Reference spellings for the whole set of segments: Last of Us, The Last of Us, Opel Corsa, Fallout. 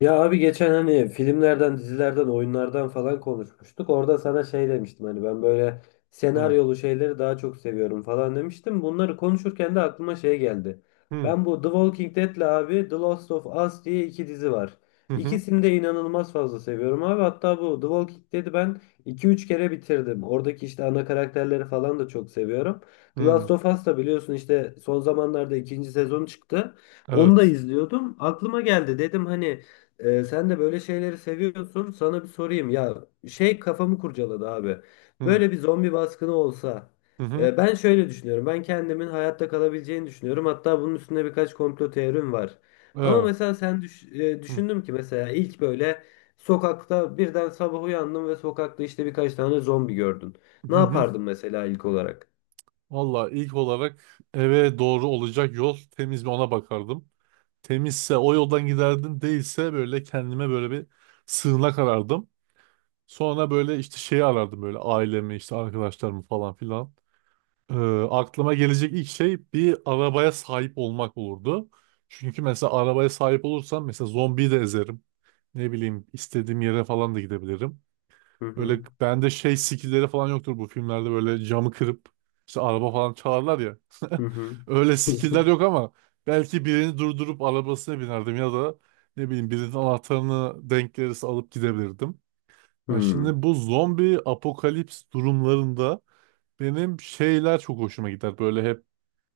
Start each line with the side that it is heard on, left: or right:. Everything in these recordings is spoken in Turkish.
left: Ya abi geçen hani filmlerden, dizilerden, oyunlardan falan konuşmuştuk. Orada sana şey demiştim hani ben böyle
right: Hı
left: senaryolu şeyleri daha çok seviyorum falan demiştim. Bunları konuşurken de aklıma şey geldi.
right: hı,
left: Ben bu The Walking Dead'le abi The Last of Us diye iki dizi var.
right: hı hı.
left: İkisini de inanılmaz fazla seviyorum abi. Hatta bu The Walking Dead'i ben iki üç kere bitirdim. Oradaki işte ana karakterleri falan da çok seviyorum. The
right: Hı.
left: Last of Us da biliyorsun işte son zamanlarda ikinci sezon çıktı. Onu da
right: Evet.
left: izliyordum. Aklıma geldi dedim hani sen de böyle şeyleri seviyorsun. Sana bir sorayım. Ya şey kafamı kurcaladı abi.
right: Hı
left: Böyle bir zombi baskını olsa.
right: hı hı.
left: Ben şöyle düşünüyorum. Ben kendimin hayatta kalabileceğini düşünüyorum. Hatta bunun üstünde birkaç komplo teorim var. Ama
right: Evet.
left: mesela
right: Hı
left: düşündüm ki mesela ilk böyle sokakta birden sabah uyandın ve sokakta işte birkaç tane zombi gördün. Ne
right: hı hı.
left: yapardın mesela ilk olarak?
right: Valla ilk olarak eve doğru olacak yol temiz mi ona bakardım. Temizse o yoldan giderdim, değilse böyle kendime böyle bir sığınak arardım. Sonra böyle işte şeyi arardım, böyle ailemi işte arkadaşlarımı falan filan. Ee, Aklıma gelecek ilk şey bir arabaya sahip olmak olurdu. Çünkü mesela arabaya sahip olursam mesela zombiyi de ezerim. Ne bileyim, istediğim yere falan da gidebilirim.
left: Hı hı.
right: Böyle bende şey skillleri falan yoktur, bu filmlerde böyle camı kırıp işte araba falan çalarlar ya.
left: Hı hı.
right: Öyle skiller yok ama belki birini durdurup arabasına binerdim ya da ne bileyim birinin anahtarını denk gelirse alıp gidebilirdim.
left: Hı
right: Ya
left: hı.
right: şimdi bu zombi apokalips durumlarında benim şeyler çok hoşuma gider. Böyle hep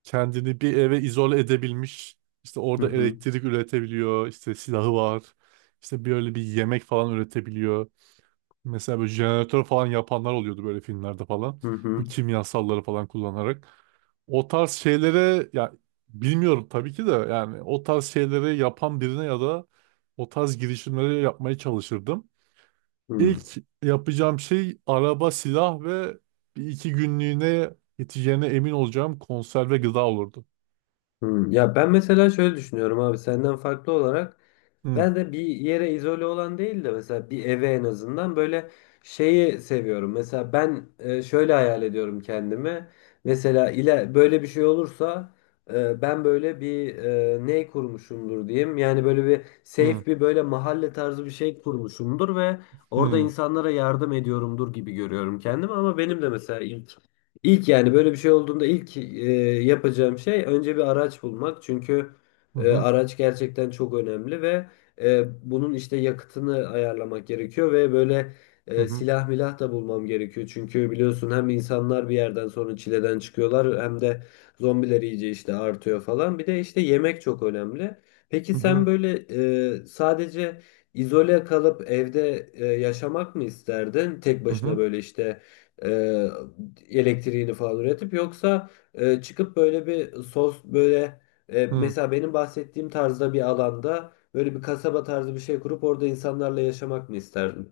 right: kendini bir eve izole edebilmiş, işte
left: Hı
right: orada
left: hı.
right: elektrik üretebiliyor, işte silahı var. İşte böyle bir yemek falan üretebiliyor. Mesela böyle jeneratör falan yapanlar oluyordu böyle filmlerde falan.
left: Hı
right: Bu
left: hı.
right: kimyasalları falan kullanarak. O tarz şeylere ya, bilmiyorum tabii ki de, yani o tarz şeyleri yapan birine ya da o tarz girişimleri yapmaya çalışırdım.
left: Hı.
right: İlk yapacağım şey araba, silah ve bir iki günlüğüne yeteceğine emin olacağım konserve gıda olurdu.
left: Hmm. Ya ben mesela şöyle düşünüyorum abi senden farklı olarak.
right: Hı
left: Ben de bir yere izole olan değil de mesela bir eve en azından böyle şeyi seviyorum. Mesela ben şöyle hayal ediyorum kendimi. Mesela ile böyle bir şey olursa ben böyle bir ne kurmuşumdur diyeyim. Yani böyle bir
right: hı
left: safe bir böyle mahalle tarzı bir şey kurmuşumdur ve orada
right: hı,
left: insanlara yardım ediyorumdur gibi görüyorum kendimi. Ama benim de mesela ilk yani böyle bir şey olduğunda ilk yapacağım şey önce bir araç bulmak. Çünkü
right: hı
left: araç gerçekten çok önemli ve e, bunun işte yakıtını ayarlamak gerekiyor ve böyle
right: hı, hı
left: silah milah da bulmam gerekiyor. Çünkü biliyorsun hem insanlar bir yerden sonra çileden çıkıyorlar hem de zombiler iyice işte artıyor falan. Bir de işte yemek çok önemli. Peki sen
right: hı,
left: böyle sadece izole kalıp evde yaşamak mı isterdin? Tek
right: hı
left: başına
right: hı.
left: böyle işte e, elektriğini falan üretip yoksa çıkıp böyle bir sos böyle
right: Hı.
left: mesela benim bahsettiğim tarzda bir alanda böyle bir kasaba tarzı bir şey kurup orada insanlarla yaşamak mı isterdin?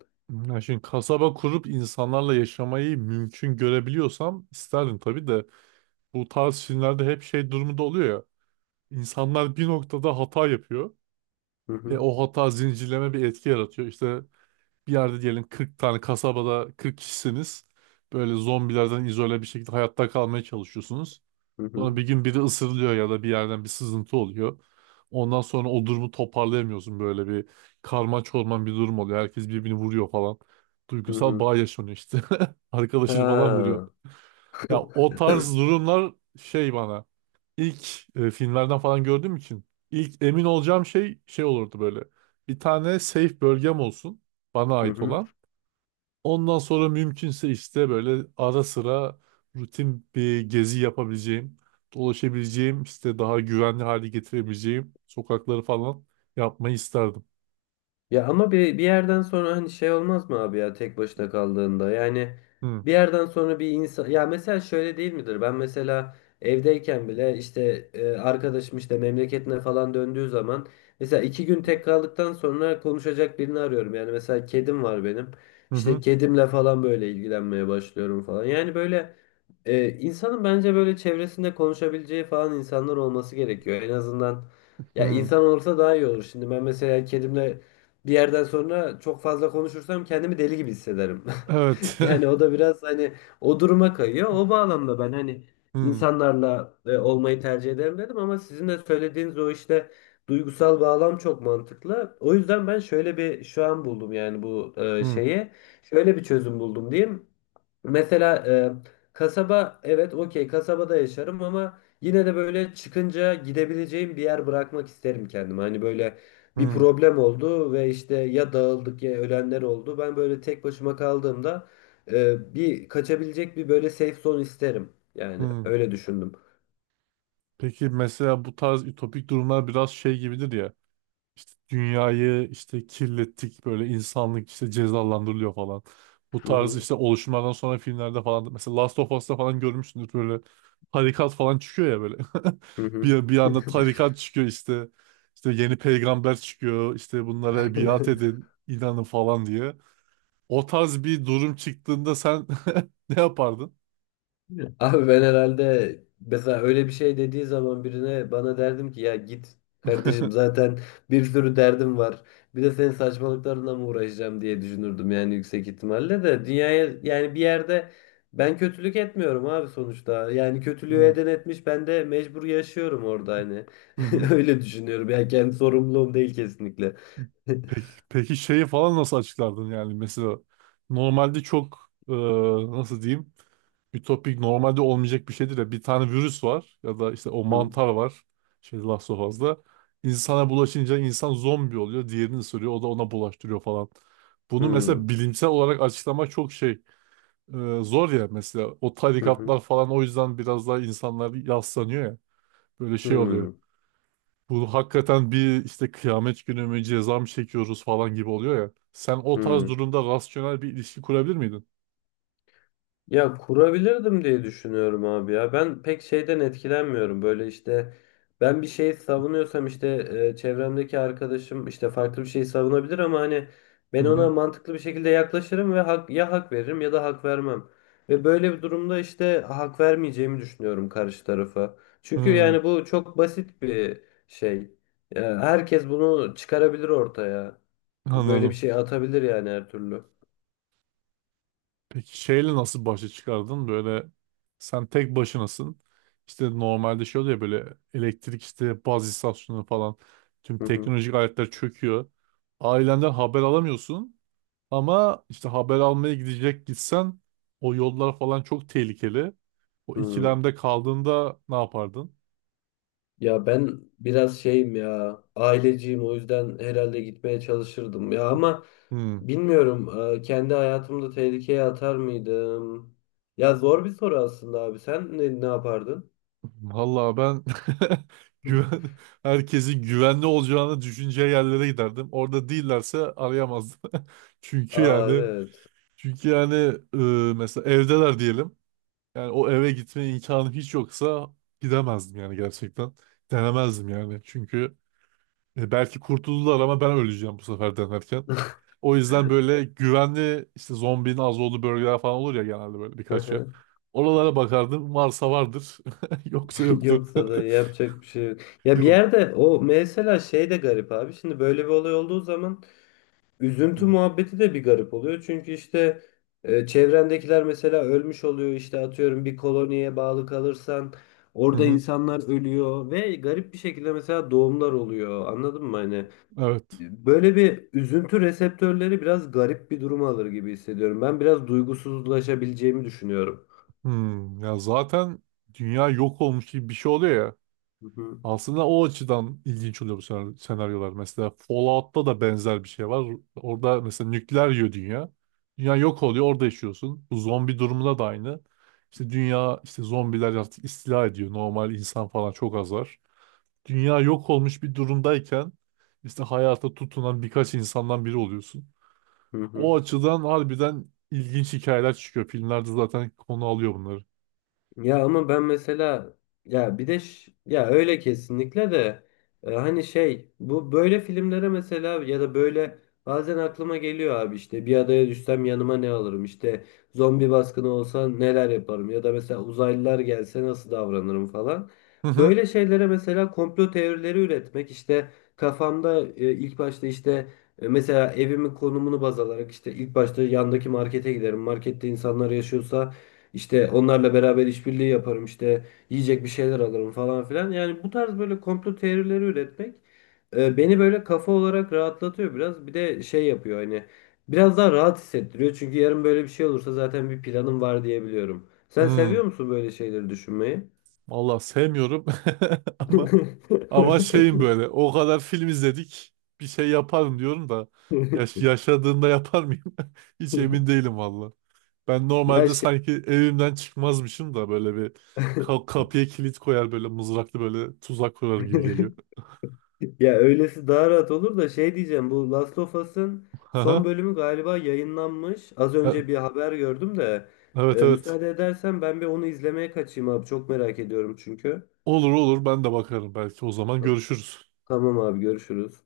right: Ya şimdi kasaba kurup insanlarla yaşamayı mümkün görebiliyorsam isterdim tabii de bu tarz filmlerde hep şey durumunda oluyor ya. İnsanlar bir noktada hata yapıyor
left: Hı
right: ve
left: hı.
right: o hata zincirleme bir etki yaratıyor. İşte bir yerde diyelim 40 tane kasabada 40 kişisiniz. Böyle zombilerden izole bir şekilde hayatta kalmaya çalışıyorsunuz.
left: Hı hı.
right: Sonra bir gün biri ısırılıyor ya da bir yerden bir sızıntı oluyor. Ondan sonra o durumu toparlayamıyorsun, böyle bir karma çorman bir durum oluyor. Herkes birbirini vuruyor falan.
left: Hı
right: Duygusal
left: hı.
right: bağ yaşanıyor işte. Arkadaşını falan vuruyor.
left: Ha.
right: Ya o tarz durumlar şey bana ilk filmlerden falan gördüğüm için ilk emin olacağım şey şey olurdu böyle. Bir tane safe bölgem olsun, bana
left: Hı
right: ait
left: hı.
right: olan. Ondan sonra mümkünse işte böyle ara sıra rutin bir gezi yapabileceğim, dolaşabileceğim, işte daha güvenli hale getirebileceğim sokakları falan yapmayı isterdim.
left: Ya ama bir yerden sonra hani şey olmaz mı abi ya tek başına kaldığında? Yani
right: Hı
left: bir yerden sonra bir insan ya mesela şöyle değil midir? Ben mesela evdeyken bile işte arkadaşım işte memleketine falan döndüğü zaman mesela iki gün tek kaldıktan sonra konuşacak birini arıyorum. Yani mesela kedim var benim.
right: hı,
left: İşte
right: hı.
left: kedimle falan böyle ilgilenmeye başlıyorum falan. Yani böyle insanın bence böyle çevresinde konuşabileceği falan insanlar olması gerekiyor. En azından ya
right: Hı.
left: insan olursa daha iyi olur. Şimdi ben mesela kedimle bir yerden sonra çok fazla konuşursam kendimi deli gibi hissederim.
right: Evet.
left: Yani o da biraz hani o duruma kayıyor. O bağlamda ben hani
right: Hı
left: insanlarla olmayı tercih ederim dedim ama sizin de söylediğiniz o işte duygusal bağlam çok mantıklı. O yüzden ben şöyle bir şu an buldum yani bu
right: hı,
left: şeyi. Şöyle bir çözüm buldum diyeyim. Mesela kasaba evet okey kasabada yaşarım ama yine de böyle çıkınca gidebileceğim bir yer bırakmak isterim kendime. Hani böyle bir
right: hı
left: problem oldu ve işte ya dağıldık ya ölenler oldu. Ben böyle tek başıma kaldığımda bir kaçabilecek bir böyle safe zone isterim. Yani
right: hı.
left: öyle düşündüm.
right: Peki mesela bu tarz ütopik durumlar biraz şey gibidir ya. İşte dünyayı işte kirlettik, böyle insanlık işte cezalandırılıyor falan. Bu
left: Hı
right: tarz
left: hı.
right: işte oluşumlardan sonra filmlerde falan, mesela Last of Us'ta falan görmüşsündür, böyle tarikat falan çıkıyor ya böyle.
left: Hı hı.
right: Bir, bir anda tarikat çıkıyor işte. İşte yeni peygamber çıkıyor işte, bunlara biat edin inanın falan diye. O tarz bir durum çıktığında sen ne yapardın?
left: Abi ben herhalde mesela öyle bir şey dediği zaman birine bana derdim ki ya git kardeşim zaten bir sürü derdim var. Bir de senin saçmalıklarınla mı uğraşacağım diye düşünürdüm yani yüksek ihtimalle de dünyaya yani bir yerde ben kötülük etmiyorum abi sonuçta. Yani kötülüğü
right: Hı
left: eden etmiş ben de mecbur yaşıyorum orada hani.
right: hı. Hı.
left: Öyle düşünüyorum yani kendi sorumluluğum değil kesinlikle.
right: Peki, peki şeyi falan nasıl açıklardın, yani mesela normalde çok nasıl diyeyim, ütopik, normalde olmayacak bir şeydir ya. Bir tane virüs var ya da işte o
left: Hı
right: mantar var. Şey Last of Us'da. İnsana bulaşınca insan zombi oluyor. Diğerini ısırıyor. O da ona bulaştırıyor falan. Bunu
left: hı,
right: mesela bilimsel olarak açıklamak çok şey, zor ya. Mesela o
left: hı
right: tarikatlar falan o yüzden biraz daha insanlar yaslanıyor ya. Böyle
left: hı,
right: şey oluyor.
left: hı
right: Bu hakikaten bir işte kıyamet günü mü, ceza mı çekiyoruz falan gibi oluyor ya. Sen o tarz
left: hı.
right: durumda rasyonel bir ilişki kurabilir miydin?
left: Ya kurabilirdim diye düşünüyorum abi ya. Ben pek şeyden etkilenmiyorum. Böyle işte ben bir şey savunuyorsam işte çevremdeki arkadaşım işte farklı bir şey savunabilir ama hani
right: Hı
left: ben ona
right: hı.
left: mantıklı bir şekilde yaklaşırım ve hak, ya hak veririm ya da hak vermem. Ve böyle bir durumda işte hak vermeyeceğimi düşünüyorum karşı tarafa. Çünkü
right: Hı,
left: yani bu çok basit bir şey. Ya herkes bunu çıkarabilir ortaya. Böyle bir
right: anladım.
left: şey atabilir yani her türlü.
right: Peki şeyle nasıl başa çıkardın? Böyle sen tek başınasın. İşte normalde şey oluyor ya, böyle elektrik, işte baz istasyonu falan, tüm
left: Hı hı.
right: teknolojik aletler çöküyor. Ailenden haber alamıyorsun ama işte haber almaya gidecek, gitsen o yollar falan çok tehlikeli. O
left: Hı.
right: ikilemde kaldığında ne yapardın?
left: Ya ben biraz şeyim ya aileciyim o yüzden herhalde gitmeye çalışırdım ya ama
right: Hmm.
left: bilmiyorum kendi hayatımda tehlikeye atar mıydım? Ya zor bir soru aslında abi sen ne yapardın?
right: Vallahi ben güven, herkesin güvenli olacağını düşüneceği yerlere giderdim. Orada değillerse arayamazdım. Çünkü
left: Aa
right: yani
left: evet.
right: Çünkü yani mesela evdeler diyelim. Yani o eve gitme imkanım hiç yoksa gidemezdim yani, gerçekten. Denemezdim yani. Çünkü belki kurtuldular ama ben öleceğim bu sefer denerken. O yüzden böyle güvenli, işte zombinin az olduğu bölgeler falan olur ya genelde, böyle birkaç yer. Oralara bakardım. Varsa vardır. Yoksa yoktur.
left: Yoksa da yapacak bir şey yok. Ya bir
right: Yok.
left: yerde o mesela şey de garip abi. Şimdi böyle bir olay olduğu zaman üzüntü muhabbeti de bir garip oluyor. Çünkü işte çevrendekiler mesela ölmüş oluyor. İşte atıyorum bir koloniye bağlı kalırsan
right: Hı
left: orada
right: hı.
left: insanlar ölüyor ve garip bir şekilde mesela doğumlar oluyor. Anladın mı? Hani
right: Evet.
left: böyle bir üzüntü reseptörleri biraz garip bir durum alır gibi hissediyorum. Ben biraz duygusuzlaşabileceğimi düşünüyorum.
right: Hmm. Ya zaten dünya yok olmuş gibi bir şey oluyor ya.
left: Hı hı.
right: Aslında o açıdan ilginç oluyor bu senaryolar. Mesela Fallout'ta da benzer bir şey var. Orada mesela nükleer yiyor dünya. Dünya yok oluyor, orada yaşıyorsun. Bu zombi durumunda da aynı. İşte dünya, işte zombiler artık istila ediyor. Normal insan falan çok az var. Dünya yok olmuş bir durumdayken işte hayata tutunan birkaç insandan biri oluyorsun.
left: Hı hı.
right: O açıdan harbiden ilginç hikayeler çıkıyor. Filmlerde zaten konu alıyor bunları.
left: Ya ama ben mesela ya bir de ya öyle kesinlikle de hani şey bu böyle filmlere mesela ya da böyle bazen aklıma geliyor abi işte bir adaya düşsem yanıma ne alırım işte zombi baskını olsa neler yaparım ya da mesela uzaylılar gelse nasıl davranırım falan.
right: Hı hı.
left: Böyle şeylere mesela komplo teorileri üretmek işte kafamda ilk başta işte mesela evimin konumunu baz alarak işte ilk başta yandaki markete giderim. Markette insanlar yaşıyorsa işte onlarla beraber işbirliği yaparım işte yiyecek bir şeyler alırım falan filan. Yani bu tarz böyle komplo teorileri üretmek beni böyle kafa olarak rahatlatıyor biraz. Bir de şey yapıyor hani biraz daha rahat hissettiriyor. Çünkü yarın böyle bir şey olursa zaten bir planım var diyebiliyorum. Sen
right: Hı.
left: seviyor musun böyle şeyleri düşünmeyi?
right: Vallahi sevmiyorum ama ama şeyim, böyle o kadar film izledik bir şey yaparım diyorum da yaşadığında yapar mıyım? Hiç emin değilim valla. Ben
left: Ya
right: normalde
left: şey.
right: sanki evimden çıkmazmışım da böyle bir kapıya kilit koyar, böyle mızraklı böyle tuzak kurarım gibi geliyor.
left: Ya öylesi daha rahat olur da şey diyeceğim bu Last of Us'ın son
right: Aha.
left: bölümü galiba yayınlanmış. Az önce
right: E-
left: bir haber gördüm de
right: Evet evet.
left: müsaade edersen ben bir onu izlemeye kaçayım abi çok merak ediyorum çünkü.
right: Olur olur, ben de bakarım, belki o zaman görüşürüz.
left: Tamam abi görüşürüz.